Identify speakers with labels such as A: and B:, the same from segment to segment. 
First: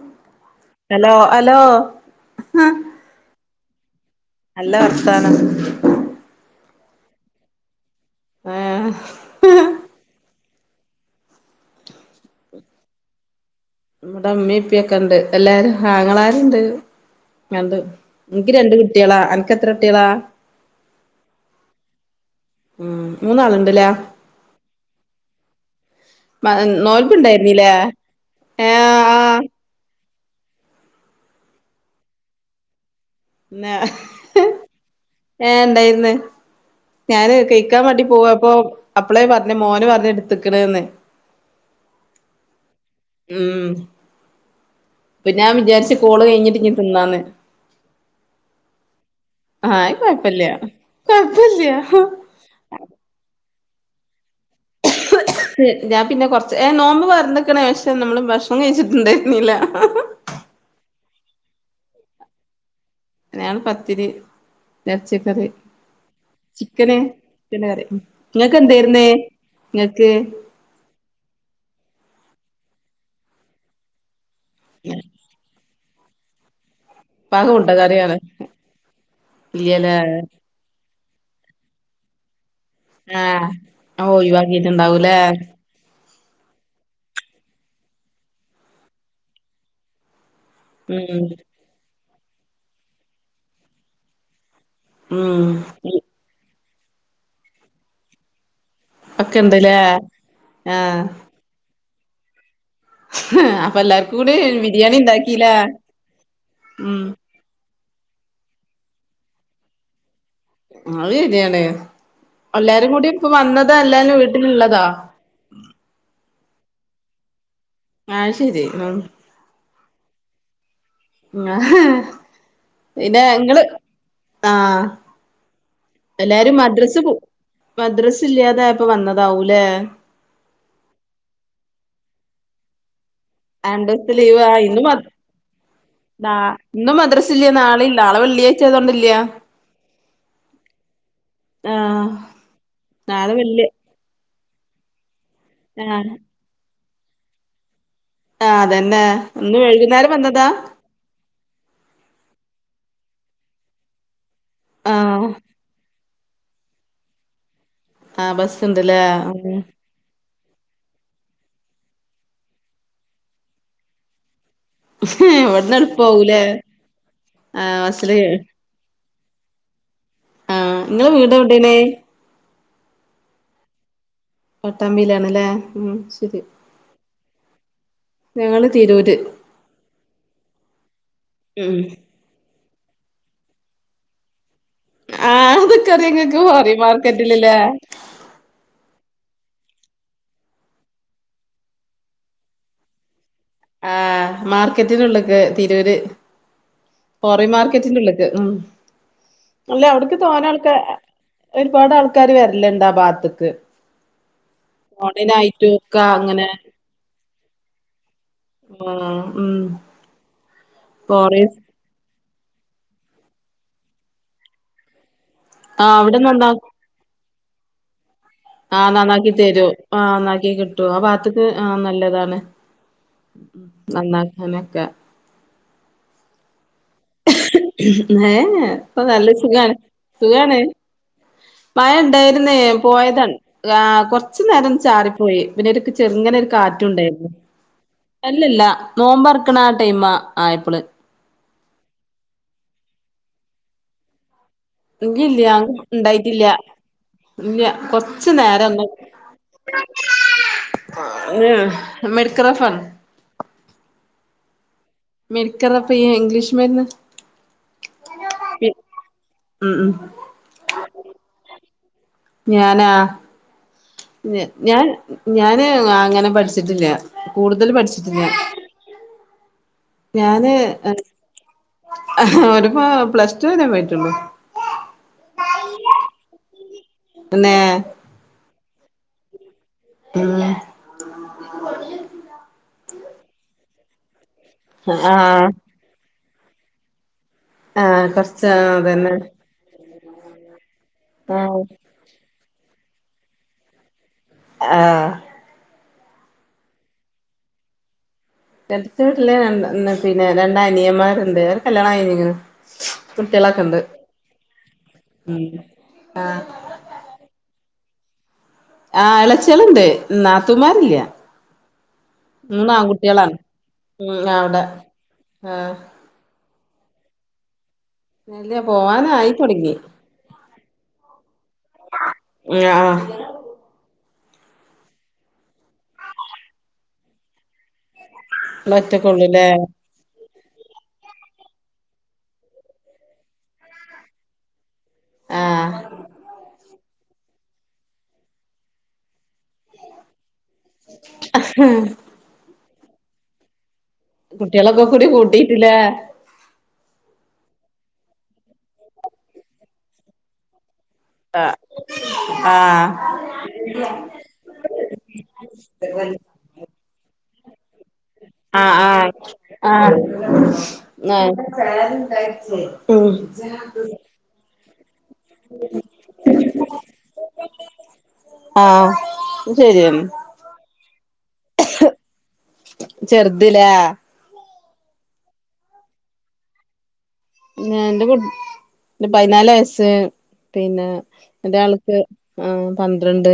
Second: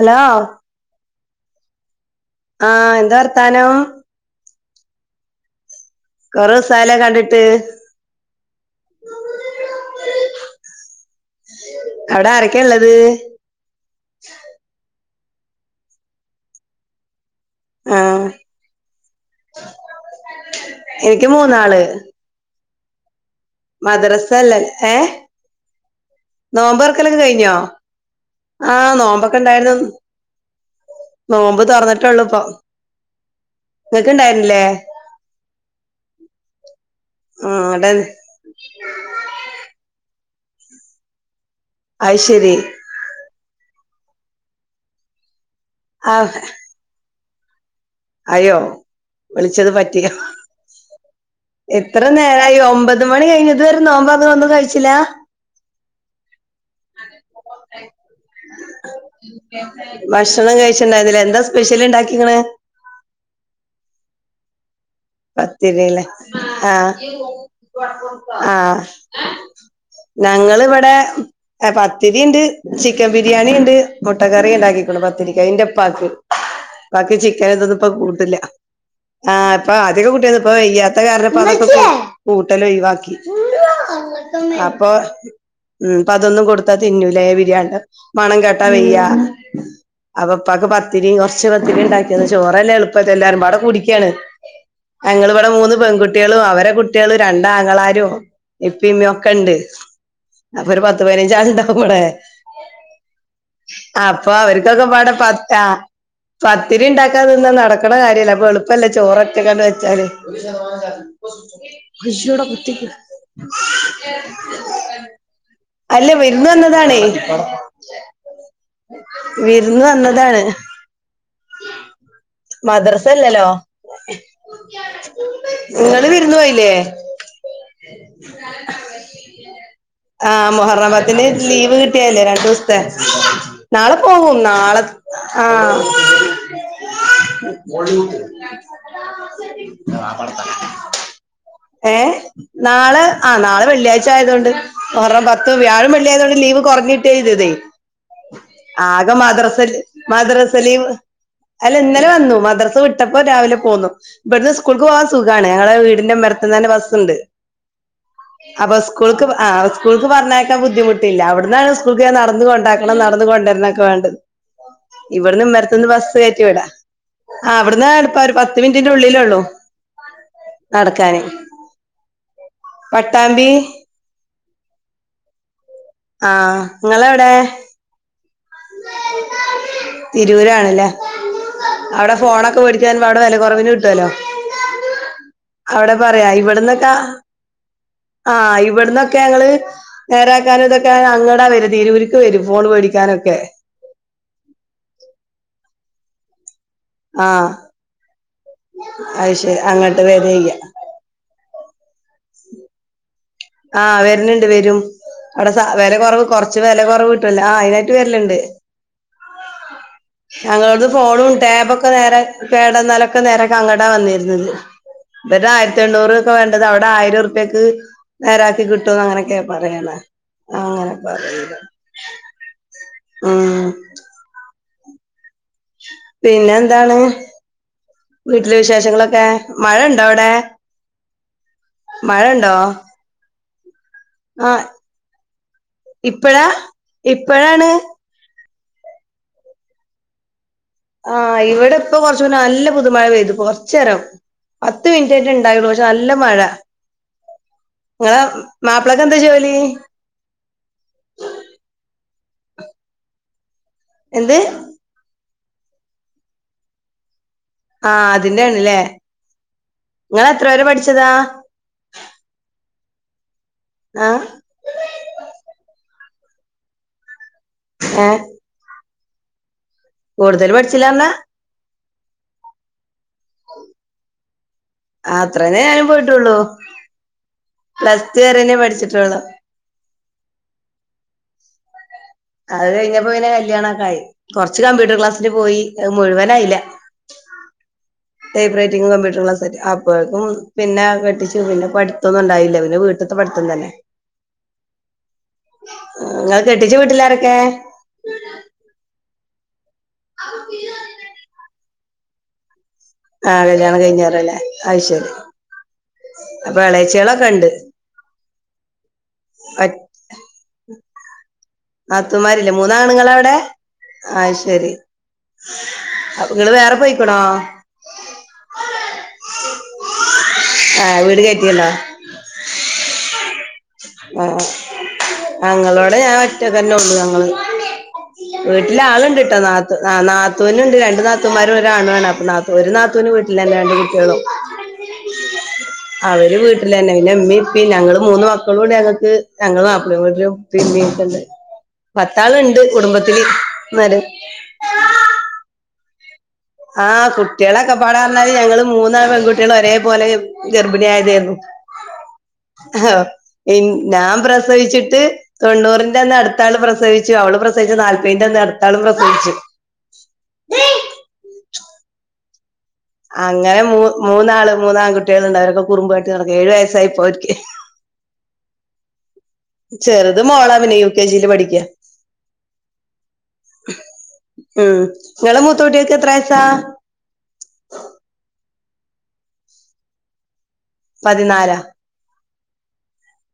A: Hello
B: hello hello ഹ.
A: ആഹ് എന്താ വർത്താനം
B: നല്ല വർത്താനം
A: കൊറേ ദിവസാലോ കണ്ടിട്ട്
B: ഏ
A: അവിടെ ആരൊക്കെയാ ഒള്ളത്
B: നമ്മടെ അമ്മിപ്പി ഒക്കെ ഒണ്ട് എല്ലാരും ഹങ്ങളാരുണ്ട് രണ്ട്
A: ആഹ്
B: എനിക്ക് രണ്ട് കുട്ടികളാ അനക്ക് എത്ര കുട്ടികളാ
A: എനിക്ക് മൂന്നാള്
B: ഉം മൂന്നാളുണ്ടല്ലേ
A: മദ്രസല്ലേ ഏ നോമ്പോർക്കല്ലക്കെ കഴിഞ്ഞോ
B: നോൽപ്പുണ്ടായിരുന്നില്ലേ
A: ആ
B: ഏഹ്
A: നോമ്പൊക്കെ
B: ആഹ്
A: ഇണ്ടായിരുന്നു നോമ്പ് തെറന്നിട്ടേള്ളു ഇപ്പൊ നിങ്ങക്കിണ്ടായിരുന്നില്ലേ
B: ഏ ഇണ്ടായിന്ന് ഞാന്
A: ആഹ്
B: കഴക്കാൻ
A: അവിടെ
B: വേണ്ടി പോവ അപ്പൊ അപ്പളേ പറഞ്ഞു മോന് പറഞ്ഞ് [unintelligible]
A: അയി ശരി
B: ഉം പിന്നെ ഞാൻ വിചാരിച്ച് കോള്
A: ആഹ്
B: കഴിഞ്ഞിട്ട് ഇനി തിന്നാന്ന്
A: അയ്യോ വിളിച്ചത്
B: ആഹ് അത്
A: പറ്റിയോ
B: കൊഴപ്പില്ല
A: എത്ര
B: കൊഴപ്പില്ല
A: നേരായി ഒമ്പത് മണി കഴിഞ്ഞത് വരെ നോമ്പ് അങ്ങ് ഒന്നും കഴിച്ചില്ല
B: ഞാൻ പിന്നെ കൊറച്ച് ഏ നോമ്പ് മറന്നിക്കണ് പക്ഷെ നമ്മള് ഭക്ഷണം കഴിച്ചിട്ടുണ്ടായിരുന്നില്ല
A: ക്ഷണം കഴിച്ചിണ്ടായിരിന്നില്ല എന്താ സ്പെഷ്യല്ണ്ടാക്കിഇരിക്കണേ
B: ഞാൻ പത്തിരി എറച്ചിക്കറി
A: പത്തിരില്ലേ ആ
B: ചിക്കന് ചിക്കന്റെ കറി
A: ആ
B: ഇങ്ങക്ക് എന്തേര്ന്ന് ഇങ്ങക്ക്
A: ഞങ്ങളിവടെ ആ പത്തിരിയിണ്ട് ചിക്കൻ ബിരിയാണിണ്ട് മുട്ട കറി ഉണ്ടാക്കിക്കോണ് പത്തിരിക്ക് എന്റെ ഉപ്പാക്ക് ബാക്കി ചിക്കൻ
B: പാകമുണ്ടോ
A: എന്തൊന്നും ഇപ്പ
B: കറികള്
A: കൂട്ടില്ല ആ ഇപ്പൊ
B: ഇല്ലല്ലേ
A: അധികം കുട്ടിയന്ന ഇപ്പ ഇല്ലാത്ത കാരണം കൂ ട്ടല് ഒഴിവാക്കി
B: ആഹ് അത്
A: അപ്പൊ
B: ഒഴിവാക്കിട്ടുണ്ടാവൂലേ
A: മ് അപ്പൊ അതൊന്നും കൊടുത്താ തിന്നൂലേ ബിരിയാണി മണം കേട്ടാ വെയ്യ അപ്പൊ ഇപ്പാക്ക് പത്തിരിയും
B: ഉം
A: കൊറച്ച് പത്തിരി ഉണ്ടാക്കിന്ന് ചോറല്ലേ എളുപ്പ എല്ലാരും പവിടെ കുടിക്കയാണ്
B: ഉം
A: ഞങ്ങളിവിടെ മൂന്ന് പെൺകുട്ടികളും അവരെ കുട്ടികളും രണ്ടാങ്ങളാരും ഇപ്പിമ്മി ഒക്കെ ഇണ്ട് അപ്പൊ ഒരു
B: ആഹ്
A: പത്ത് പതിനഞ്ചാളിണ്ടാകും ഇവടെ
B: എല്ലാർക്കും
A: അപ്പൊ
B: കൂടി
A: അവർക്കൊക്കെ
B: ബിരിയാണി
A: പാട
B: ഇണ്ടാക്കില്ലേ
A: പത്താ പത്തിരി
B: ഉം
A: ഇണ്ടാക്കാ നിന്നാ നടക്കണ കാര്യല്ല അപ്പൊ എളുപ്പല്ലേ ചോറൊക്കെ കണ്ട് വെച്ചാല്
B: അത് ശരിയാണ്
A: ഷടെ പത്തിക്ക
B: എല്ലാരും കൂടി ഇപ്പൊ വന്നതാ എല്ലാരും വീട്ടിലുള്ളതാ
A: [unintelligible] അല്ല വിരുന്ന് വന്നതാണേ
B: ആ ശരി ആ
A: ഇന്ന് വന്നതാണ് മദ്രസ
B: പിന്നെ
A: ഇല്ലല്ലോ
B: ഇങ്ങള് ആഹ്
A: നിങ്ങള് വിരുന്ന്
B: എല്ലാരും
A: പോയില്ലേ
B: മദ്രസ് പോ മദ്രസ് ഇല്ലാതായപ്പോ വന്നതാവൂലേ
A: ആ മൊഹറം പത്തിന് ലീവ് കിട്ടിയ രണ്ട് ദിവസത്തെ നാളെ
B: രണ്ടൂസത്തെ
A: പോവും
B: ലീവ് ആഹ് ഇന്ന്
A: നാളെ
B: മ
A: ആ
B: നാ ഇന്നും മദ്രസ ഇല്ല നാളെയും നാളെ വെള്ളിയാഴ്ച ആയതോണ്ടില്ല
A: വപ്പത്ത [unintelligible] ഏ
B: ആഹ്
A: നാളെ ആ നാളെ വെള്ളിയാഴ്ച ആയതൊണ്ട് ഒറം പത്ത് വ്യാഴം
B: ആഹ്
A: വെള്ളിയായതോടെ ലീവ് കൊറഞ്ഞിട്ടേ ഇതെ
B: ആഹ് അതന്നെ
A: ആകെ
B: ഇന്ന്
A: മദ്രസ
B: വൈകുന്നേരം വന്നതാ
A: മദ്രസലീവ് അല്ല ഇന്നലെ വന്നു മദ്രാസ വിട്ടപ്പോ രാവിലെ പോന്നു ഇവിടുന്ന് സ്കൂൾക്ക് പോകവാൻ
B: ആഹ്
A: സുഖാണ് ഞങ്ങളെ വീടിന്റെ മെർത്ത്ന്ന്ന്നെ ബസ്സുണ്ട്
B: ആഹ്
A: അപ്പൊ
B: ബസ്സുണ്ട്ല്ലേ
A: സ്കൂൾക്ക് ആ
B: ഉം
A: സ്കൂൾക്ക് പറഞ്ഞ ബുദ്ധിമുട്ടില്ല അവിടന്നാണ് സ്കൂൾക്ക നടന്ന കൊണ്ടാക്കണം നടന്ന കൊണ്ടുവരുന്നൊക്കെ വേണ്ടത് ഇവിടന്ന് ഇ
B: ഇവിടുന്ന്
A: മരത്തുനിന്ന് ബസ്സ്
B: എളുപ്പാവൂലേ
A: കയറ്റിവിടാ ആ
B: ആഹ്
A: അവിടന്നാ എപ്പ
B: ബസ്സില്
A: ഒരു പത്ത് മിന്റിന്റെ ഉള്ളിലള്ളോ
B: ആഹ് ഇങ്ങളെ
A: നടക്കാന്
B: വീട് എവിടേണ്
A: പട്ടാമ്പി
B: പട്ടാമ്പിയിലാണ്ല്ലേ ഉം
A: ആ
B: ശരി
A: നിങ്ങൾ എവിടെ
B: ഞങ്ങള് തിരൂര്
A: തിരൂരണല്ലേ
B: ഉം
A: അവിടെ ഫോണൊക്കെ മെടി ക്കാൻ അവിടെ വില കുറവിനു കിട്ടലോ
B: ആഹ് അതൊക്കെ
A: അവിടെ
B: അറിയ
A: പറയാ
B: ഇങ്ങക്ക് ഹോറി
A: ഇവിടന്നൊക്കെ
B: മാർക്കറ്റിലല്ലേ
A: ആ ഇവിടന്ന്ക്കെ ഒക്കെ ഞങ്ങള് നേരാക്കാനും ഇതൊക്കെ അങ്ങടാ വര തതിരുരുക്ക് വരും ഫോൺ പേടിക്കാനൊക്കെ
B: ആ മാർക്കറ്റിനുള്ളക്കെ തിരൂര് പോറി
A: ആഹ്
B: മാർക്കറ്റിന്റെള്ളേക്ക് ഉ
A: അത് ശരി
B: അല്ലേ
A: അങ്ങോട്ട്
B: അവിടക്ക്
A: വരയ്യ
B: തോന്നക്കെ ഒരുപാട് ആൾക്കാര് വരല്ലുണ്ട് ആ ഭാത്ത്
A: ആ വരലണ്ട് വരും അവിടെ
B: ഓണിനായിട്ടും
A: വില സ
B: ഒക്കെ
A: കുറവ്
B: അങ്ങനെ
A: കുറച്ച് വില കുറവ് കിട്ടുവല്ല ആ അയിനായിട്ട് വരലിയാണ്
B: ആ
A: ഞങ്ങളോട് ഫോണും
B: ഫോറീസ്
A: ടാബോക്കെ നേരെ കേടന്നാലൊക്കെ നേരെ കങ്ങടാ വന്നിരുന്നത് ഇവിടെ ആയിരത്തി
B: ആഹ്
A: എണ്ണൂർ
B: അവിടെ
A: ഒക്കെ വേണ്ടത് അവിടെ ആയിര ഉറുപ്യക്ക് നേരാക്കി
B: ആ
A: കിട്ടുംന്ന്
B: നന്നാക്കി
A: അങ്ങനൊക്കെ
B: തരൂ
A: പറയണ
B: ആ നന്നാക്കി കിട്ടു
A: അങ്ങനെ
B: ആ ഭാത്തക്ക്
A: പറയല്
B: ആ നല്ലതാണ്
A: ഉം
B: നന്നാക്കാനൊക്കെ
A: പിന്നെ എന്താണ് വീട്ടില്
B: ഏഹ് ഇപ്പൊ
A: വിശേഷങ്ങളൊക്കെ
B: നല്ല സുഖാണ്
A: മഴ ഉണ്ടോ അവിടെ
B: സുഖാണ് മഴ ഉണ്ടായിരുന്നേ പോയതാണ് ആ കൊറച്ചു
A: ആഹ്
B: നേരം ചാറിപ്പോയി പിന്നെ ചെറുങ്ങനെ
A: ഇപ്പഴാ
B: ഒരു കാറ്റും ഉണ്ടായിരുന്നു
A: ഇപ്പഴാണ്
B: ലില്ല നോമ്പറക്കണ ആ ടൈം മാ
A: ആഹ് ഇവിടെ ഇപ്പ കൊറച്ചു നല്ല പുതുമഴ പെയ്തു കൊറച്ച് നേരം പത്ത് മിനിറ്റ് അയിട്ട്
B: ഇല്ലില്ല
A: ഇണ്ടായിള്ളു പക്ഷെ നല്ല മഴ
B: ഉണ്ടായിട്ടില്ല ഇല്ല
A: നിങ്ങളെ
B: കൊറച്ചു നേരം
A: മാപ്പിളക്ക എന്താ ജോലി
B: ഏ മെഡിക്കൽ റഫ് ആണ്
A: എന്ത്
B: മെഡിക്കല് റബ് ഇംഗ്ലീഷ് മരുന്ന്
A: ആ അതിന്റെ ആണല്ലേ
B: ഉം ഉം
A: നിങ്ങൾ എത്ര വെരെ പഠിച്ചതാ
B: ഞാനാ
A: ആഹ്
B: ഞാൻ ഞാന് അങ്ങനെ പഠിച്ചിട്ടില്ല കൂടുതൽ
A: ഏഹ്
B: പഠിച്ചിട്ടില്ല
A: കൂടുതൽ
B: ഞാന്
A: പഠിച്ചില്ല പറഞ്ഞാ
B: ഒരുപ്പോ പ്ലസ് ടു വരെ പോയിട്ടുള്ളു
A: അത്രേനേ ഞാനും പോയിട്ടുള്ളു
B: പിന്നെ
A: പ്ലസ് ടു വരെനെ പഠിച്ചി റ്റുള്ളൂ
B: അഹ്
A: അത് കഴിഞ്ഞപ്പോ പിന്നെ കല്യാണക്കായി കുറച്ച് കമ്പ്യൂട്ടർ ക്ലാസ്സിന്
B: ആഹ്
A: പോയി മുഴുവൻ ഇല്ല ഇല്ല
B: ആഹ് കൊറച്ച്
A: ടപ്പ്റൈറ്റിംങ്
B: അതന്നെ
A: കംപ്യൂട്ടർക്ലാസ്സ്ക്ക് കൾക്കും പിന്നെ കെട്ടിച്ചു പിന്നെ പഠിത്തന്നും ഉണ്ടായില്ല പിന്നെ വീട്ടത്തെ പഠിത്തം തന്നെ
B: അഹ്
A: നിങ്ങൾ കെട്ടിച്ച വീട്ടിലാരൊക്കെ
B: കെട്ടിച്ച വിട്ടിൽ പിന്നെ രണ്ട് അനിയന്മാരുണ്ട് അവറെ കല്യാണം കഴിഞ്ഞിക്കണ്ണ
A: ആ കല്യാണം കഴിഞ്ഞറല്ലേ അഴിശേരി
B: ഉം ആഹ്
A: അപ്പൊ എളാച്ചികളൊക്കെ ഉണ്ട്
B: ആ എളച്ചളിണ്ട് നാത്തൂമാരില്ല
A: നാത്തുമാരില്ലേ
B: മൂന്ന്
A: മൂന്നാണുങ്ങള അവിടെ
B: ആൺകുട്ടികളാണ് ഉം അവിടെ
A: ആയിശരി
B: ആഹ്
A: അപ്പ ഇങ്ങള് വേറെ പോയിക്കണോ
B: ഇല്ല പോവാനായി തുടങ്ങി
A: ആ വീട് കയറ്റിയല്ലോ
B: ആഹ്
A: ആ ഞങ്ങളോടെ ഞാൻ ഒറ്റക്ക് തന്നെ ഉള്ളു ഞങ്ങള്
B: ഇങ്ങള്
A: വീട്ടില് ആളുണ്ട്ട്ടോ
B: ഒറ്റക്കൊള്ളൂല്ലേ
A: നാത്തൂ നാ നാത്തൂനുണ്ട് രണ്ട് നാത്തൂന്മാര ഒരാണ് ആണ് അപ്പൊാ ഒരു നാത്തൂവിന് വീട്ടിലാണ് രണ്ട് കുട്ടികളും
B: ആഹ്
A: അവര് വീട്ടിലന്നെ പിന്നെ ഇമ്മീ ഇപ്പയു ഞങ്ങള് മൂന്ന് മക്കളോട് ഞങ്ങൾക്ക് ഞങ്ങളും മാപ്പിളവീട്ടിലും പിന്നക്കണ്ട് പത്താളുണ്ട് കുടുംബത്തിൽ
B: കുട്ടികളൊക്കെ കൂടി കൂട്ടിട്ടിലെ
A: ആഹ കുട്ടികളൊക്കെ പാടാ പറഞ്ഞാല് ഞങ്ങള്ൾ മൂന്നാ പെൺകുട്ടികൾ ഒരേ പോോലെ ഉബനായതെന്നു
B: ആഹ് ആഹ്
A: ഞാൻ പ്രസവിച്ചിട്ട് തൊണ്ണൂറിന്റെന്ന അടുത്താള് പ്രസവിച്ച അവ
B: ആഹ ആഹ ആ
A: അങ്ങനെ മൂ മൂന്നാള് മൂന്നാം കട്ടി കുട്ടികളുണ്ടാവ അവരൊക്കെ കുറുമ്പു ആട്ട നടക്ക ഏഴു വയസ്സായിപ്പോയിരിക്കക്ക്
B: ആഹ
A: ചെറുത് മോളാവിനെ യു കെ ജി
B: ചെറുതല്ലേ
A: ഉം നിങ്ങളെ മൂത്തോട്ടിയക്ക് എത്രായസാ
B: ഞ എന്റെ പതിനാല് വയസ്സ് പിന്നെ
A: പതിനാലാ
B: എന്റെ ആൾക്ക് ആ പന്ത്രണ്ട്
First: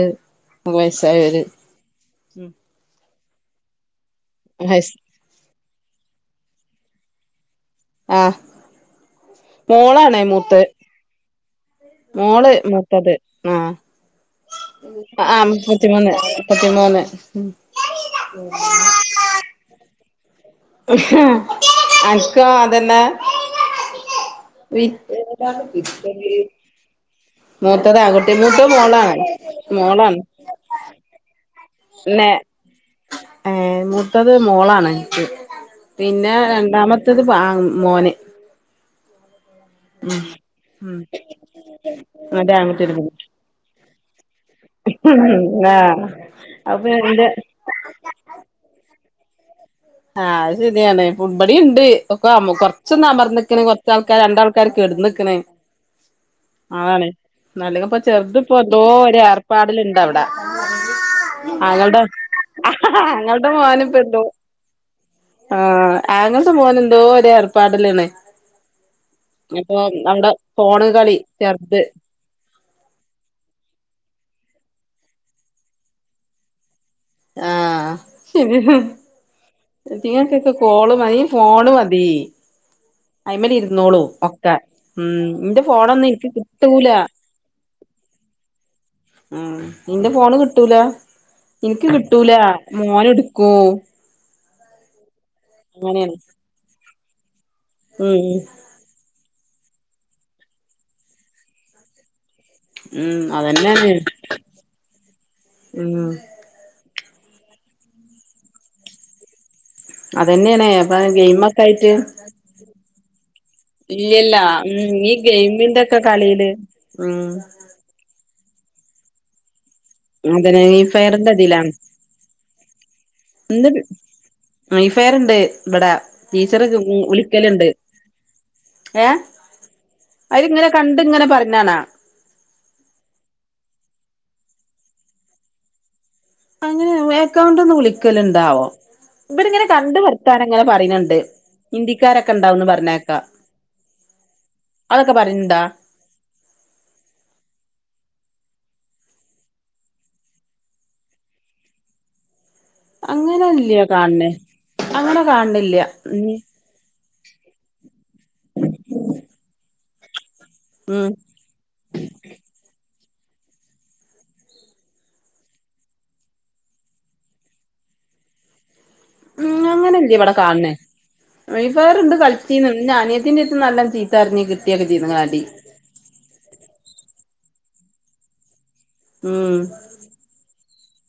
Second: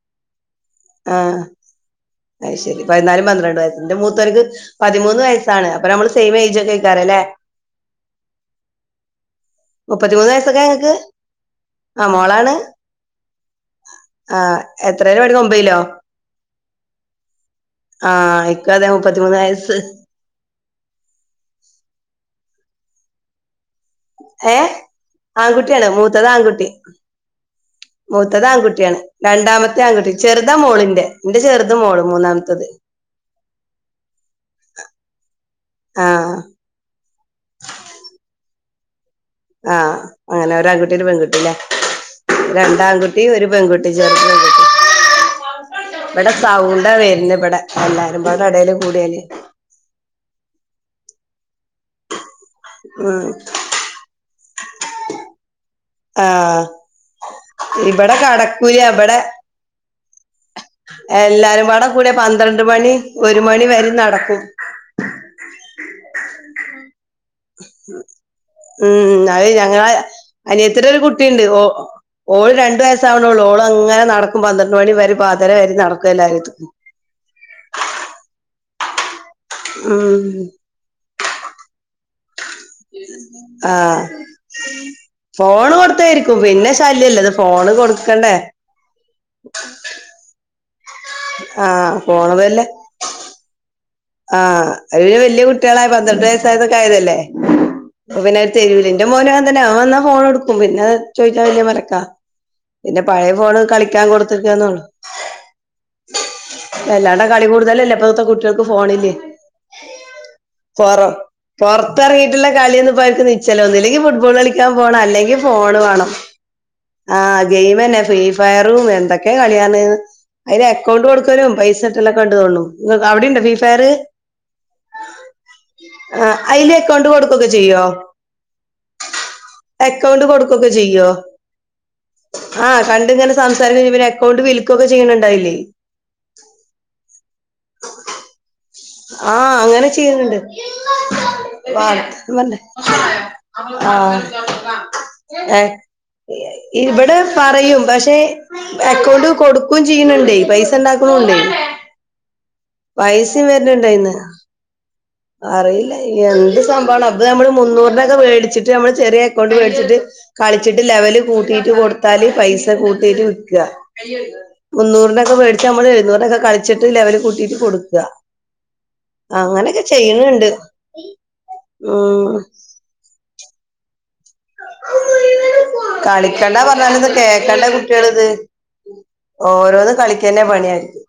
A: ആ
B: വയസ്സായവര്
A: അ ശരി പല് പന്ത്രണ്ട് വയ എന്റെ മൂത്തർക്ക്
B: വയസ്
A: പതിമൂന്ന് വയസാണ് അപ്പൊ നമ്മള് സെയിം ഏജ് ഒക്കെ കഴക്കാറല്ലേ
B: ആഹ മോളാണേ
A: മുപ്പത്തിമൂന്ന്
B: മൂത്ത്
A: വയസ്സൊക്കെ ഇങ്ങക്ക് ആഹ്
B: മോള്
A: മോളാണ്
B: മൊത്തത് ആഹ
A: ആഹ് എത്രേലാ പഠിക്ക
B: ആ
A: ഒമ്പയിലോ
B: പ്രത്തിമോനെ പ്രത്തിമോനെ
A: ആഹ ഇക്ക അതെ മുപ്പത്തിമൂന്ന് വയസ്സ്
B: അക്ക അതന്നെ
A: ഏഹ്
B: വിഏതാണ്
A: ആൺകുട്ടിയാണ്
B: വിത്ത
A: മൂത്തത് ആൺകുട്ടി മൂത്തത് ആൺകുട്ടിയാണ്
B: മോളാണ്
A: രണ്ടാമത്തെ ആൺകുട്ടി
B: മോളാണ്
A: ചെറുതാ മോളിന്റെ നിന്റെ ചെറുത മോള
B: പിന്നെ
A: മൂന്നാമത്തത്
B: മൂത്തത് മോളാണ് എനിക്ക് പിന്നെ
A: ആഹ്
B: രണ്ടാമത്തേത് മോന്െ
A: ആഹ് അങ്ങനെ ഒരു ആൺകുട്ടി
B: ഉം
A: ഒരു പെൺകുട്ടില്ലേ
B: മറ്റേ ആൺകുട്ടിയൊരു പെണ്ണ്
A: രണ്ടാൺകുട്ടി ഒരു പെൺകുട്ടി ചെറു പെൺകുട്ടി
B: ആഹ്
A: ഇവിടെ സൗണ്ട
B: അപ്പൊ എന്റെ
A: വരുന്ന ഇവിടെ എല്ലാരും ഇവിടെ ഇടൽും കൂടിയല്ല്
B: ആഹ് അത് ശരിയാണ് പുബടി ഉണ്ട് ഒപ്പൊ കൊറച്ചന്നാ
A: ഉം
B: പറഞ്ഞക്ക കൊറച്ചാൾക്കാർ രണ്ടാൾക്ക കക്ക വിടക്കന
A: ആഹ്
B: അതണെ നല്ലെങ്ക ഇപ്പൊ
A: ഇവിടെ
B: ചെറുത് ഇപ്പ
A: കടക്കൂല
B: എന്തോ
A: ഇവിടെ
B: ഒരു ഏർപ്പാടൽുണ്ട് അവിടെ
A: എല്ലാരും വട
B: ആങ്ങളുടെ
A: കൂടെ പന്ത്രണ്ട് മണി ഒരു മണി വര നടക്കും
B: ആഹ ആങ്ങൾത്തെ പോോന എന്തോ ഒ ഏർപ്പാടലാണ്
A: ഉം അത് ഞങ്ങള അനിയത്തി
B: ഫോണ്
A: ഒരു
B: കളി
A: കുട്ടിയുണ്ട് ഓ
B: ചെറുത്
A: ഓള് രണ്ടു വയസ്സാവണള്ളൂ ഓള് അങ്ങനെ നടക്കും പന്ത്രണ്ട് മണി വരെ പാതര വ നടക്കും എല്ലാരത്തക്കും
B: ആഹ
A: ഉം
B: ശരിങ്ങക്ക കോള് മതി ഫോണ് മതി കു
A: ഉ ആഹ
B: ഉം ഇന്റെ
A: ഫോണ്
B: ഫോണൊന്നും ഇൻക്ക്
A: കൊടുത്തായിരിക്കും പിന്നെ
B: കിട്ടൂല
A: ശല്യല്ലേ ഇത് ഫോണ് കൊടുക്കണ്ടേ
B: ഉ നിന്റെ ഫോണ് കിട്ടൂല എനക്ക്
A: ആഹ്
B: കിട്ടൂല
A: ഫോണ് വല്ല
B: മോന എടുക്കൂ
A: ആഹ് ഒരുര് വല്യ കുട്ടികളായി
B: അങ്ങനേണ്
A: പന്ത്രണ്ട് വയസ്സായതൊക്കെ ആയതല്ലേ
B: ഉം ഉം
A: പിന്നെ തെരുവലിന്റെ മോന് വന്ത അവൻ വാ ഫോൺ എടുക്കും പിന്നെ ചോദിച്ചാ വല്ിയ മരക്കാ പിന്നെ
B: ഉം
A: പഴയ ഫോണ്
B: അതന്നേണ്
A: കളിക്കാൻ കൊടുത്തിരിക്കന്നോള്ളു
B: ഉം
A: അല്ലാണ്ട കളി കൂടുതലല്ലേ ഇപ്പൊ ഇക്ക കുട്ടികൾക്ക് ഫോണില്േ
B: അതന്നേണ് അപ്പൊ
A: റ
B: ഗെയിമൊക്കെ ആയിട്ട്
A: പൊറത്തിറങ്ങിയിട്ടുള്ള കളിയൊന്ന് ചല ഒന്നല്ലെങ്കിൽ ഫുട്ബോൾ
B: ഇല്ല്യല്ല
A: കളിക്കാൻ
B: ഉം
A: പോണം
B: ഈ
A: അല്ലെങ്കിൽ ഫോൺ
B: ഗെയിമിന്റൊക്കെ
A: വേണം
B: കളീല്
A: ആ
B: ഉം
A: ഗെയിം തന്നെ ഫ്ര വേറും എന്തൊക്കെ ക
B: അതന്നെ
A: അന്
B: ഫ്രീ
A: അക്കൗണ്ട്
B: ഫയറിന്റെ
A: കൊടുക്കാനും
B: ഇതിലാണ്
A: പൈസെല്ലാം കണ്ട തൊും അവിടെ
B: ഇന്ന്
A: പേര്
B: ഫ്രീ ഫയറ്ണ്ട് ഇബടെ
A: ആ
B: ടീച്ചറ്
A: അതില അക്കൗണ്ട് കൊടുക്കൊക്കെ
B: വിളിക്കല്ണ്ട്
A: ചെയ്യോ
B: ഏഹ്
A: അക്കൗണ്ട്
B: അവരിങ്ങനെ
A: കൊടുക്കൊക്കെ
B: കണ്ട്
A: ചെയ്യോ
B: ഇങ്ങനെ പറഞ്ഞാണാ
A: ആ കണ്ട ഇങ്ങനെ സംസാരിക്ക പിന്നെ അക്കൗണ്ട് വിൽക്കൊക്കെ ചെയ്യണണ്ടായില്ലേ
B: അങ്ങനെ ഏക്കൗണ്ട ഒന്ന് വിളിക്കലുണ്ടാവോ
A: ആഹ
B: ഇവരിങ്ങനെ
A: അങ്ങനെ
B: കണ്ട്
A: ചെയ്യുന്നുണ്ട്
B: വർത്താനം ഇങ്ങനെ പറയണണ്ട് ഹിന്ദിക്കാരൊക്കെ
A: വർത്ത് ന്ന്ണ്ട്
B: ഉണ്ടാവുന്ന് പറഞ്ഞേക്കാ
A: ആഹ്
B: അതൊക്കെ പറയണുണ്ടാ
A: ഏഹ് ഇബടെ പറയും പക്ഷെ എക്കൗണ്ട് കൊടുക്കും ചെയ്യുണ് ണ്ടേ പൈസ ഉണ്ടാക്കുണുണ്ടെ പൈസി വെ
B: ല്യാ കാൺണെ അങ്ങനെ കാണ
A: അറിയില്ല എന്ത് സംഭവമണ് അപ്പ നമ്മള് മുന്നൂറിനൊക്കെ വേടിച്ചിട്ട് നമ്മള് ചെറിയ അക്കൗണ്ട് വേടിച്ചിട്ട് കളിച്ചിട്ട്
B: ഉം
A: ലെവൽ കൂട്ടിട്ട് കൊടുത്താൽ പൈസ കൂട് കട്ടീട്ട് വിൽക്കുക മുന്നൂറിന്റെ ഒക്കെ മേടിച്ചച്ച് നമ്മൾ എഴുന്നൂറി ഒക്കെ കളിച്ചിട്ട് ലെവൽ കൂട്ടിട്ട് കൊടുക്ക
B: ഉ അങ്ങനെല്ലേ ഇവിടെ കാണണേ വേറെണ്ട്
A: ഉം
B: കളിച്ചീന്ന ഞാന ന്റെ ത്ത് നല്ല
A: കളിക്കണ്ട പറഞ്ഞാലൊന്ന് കേ ണ്ട കുട്ട്യേളിത്
B: ഉം
A: ഓരോന്നും കളിക്കന്നെ പണി അവർക്ക്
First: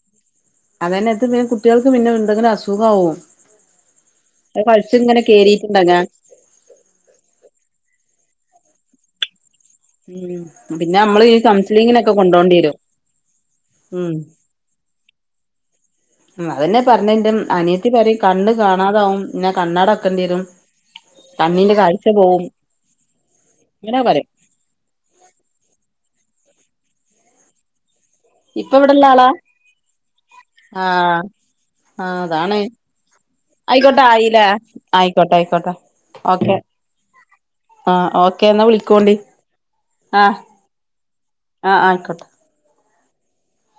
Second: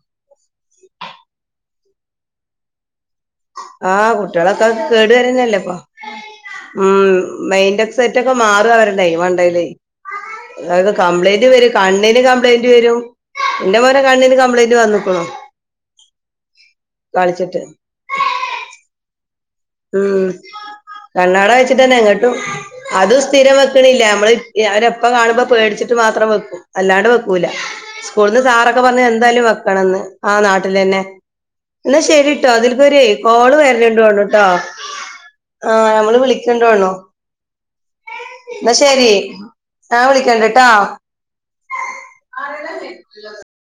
B: അതന്നെത്ത് പിന്നെ കുട്ട്യേൾക്ക് പിന്നെ എന്തെങ്കിലും അസുഖാ കും
A: ആഹ് കുട്ട്യേളൊക്കെ കേടരന്നെല്ലേപ്പം
B: കേറിയിട്ടുണ്ടങ്ങ
A: ഉം മയിന്റെെ സെറ്റൊക്കെ മാറവരുടെ വണ്ടയില്
B: ഉം
A: അതത്
B: പിന്നെ നമ്മള് ഈ
A: കംപ്ലൈന്റ് വരും
B: കൗൺസിലിങ്ങിനൊക്കെ
A: കണ്ണിന്
B: കൊണ്ടോണ്ടി
A: കംപ്ലൈന്റ് വരും എന്റെ മോന്റെ കണ്ണിന് കംപ്ലൈന്റ് വന്നക്ക്ണു
B: അതെന്നെ പറഞ്ഞെ ഇന്റെ അനിയത്തി പറി കണ്ണ് കാണാതാവും
A: ഉം
B: ണ്ണടക്കണ്ടീരും
A: കണ്ണാട വെച്ചിട്ടന്നെ ഇങ്ങട്ടും അതും സ്ഥിരം
B: അങ്ങനെ
A: വെക്കണില്ല
B: പറയും
A: നമ്മള് അവരെപ്പ കാണുമ്പോ പേടിച്ചി മാത്രം വെക്കൂ അല്ലാണ്ട് വെക്കൂല ഇസ്ക്കൂള്ന്ന്
B: ഇപ്പ
A: സാറൊക്കെ പറഞ്
B: ഇവിടെള്ള ആളാ
A: എന്തായാലും വെക്കണംന്ന് ആ നാട്ടിലെന്നെ
B: ആഹ്
A: എന്നാ
B: ആഹ്
A: ശരിട്ടോ
B: അതാണ്
A: തിൽക്കൊരു കോള്
B: ആയിക്കോട്ടെ
A: വരന്ണ്ടോന്ന് ട്ടോ
B: ആയില്ലേ ആയിക്കോട്ടെ ആയിക്കോട്ടെ
A: ആഹ് ഞമ്മള്
B: ഓക്കെ
A: വിളിക്ക്ണ്ടോണു
B: ആഹ് ഓക്കെ
A: എന്നാ ശരി
B: വിളിക്കോണ്ടി
A: നാളെ വിളിക്കണ്ട്ട്ടോ
B: ആഹ് ആഹ് ആയ്ക്കോട്ടെ
A: [inaudible]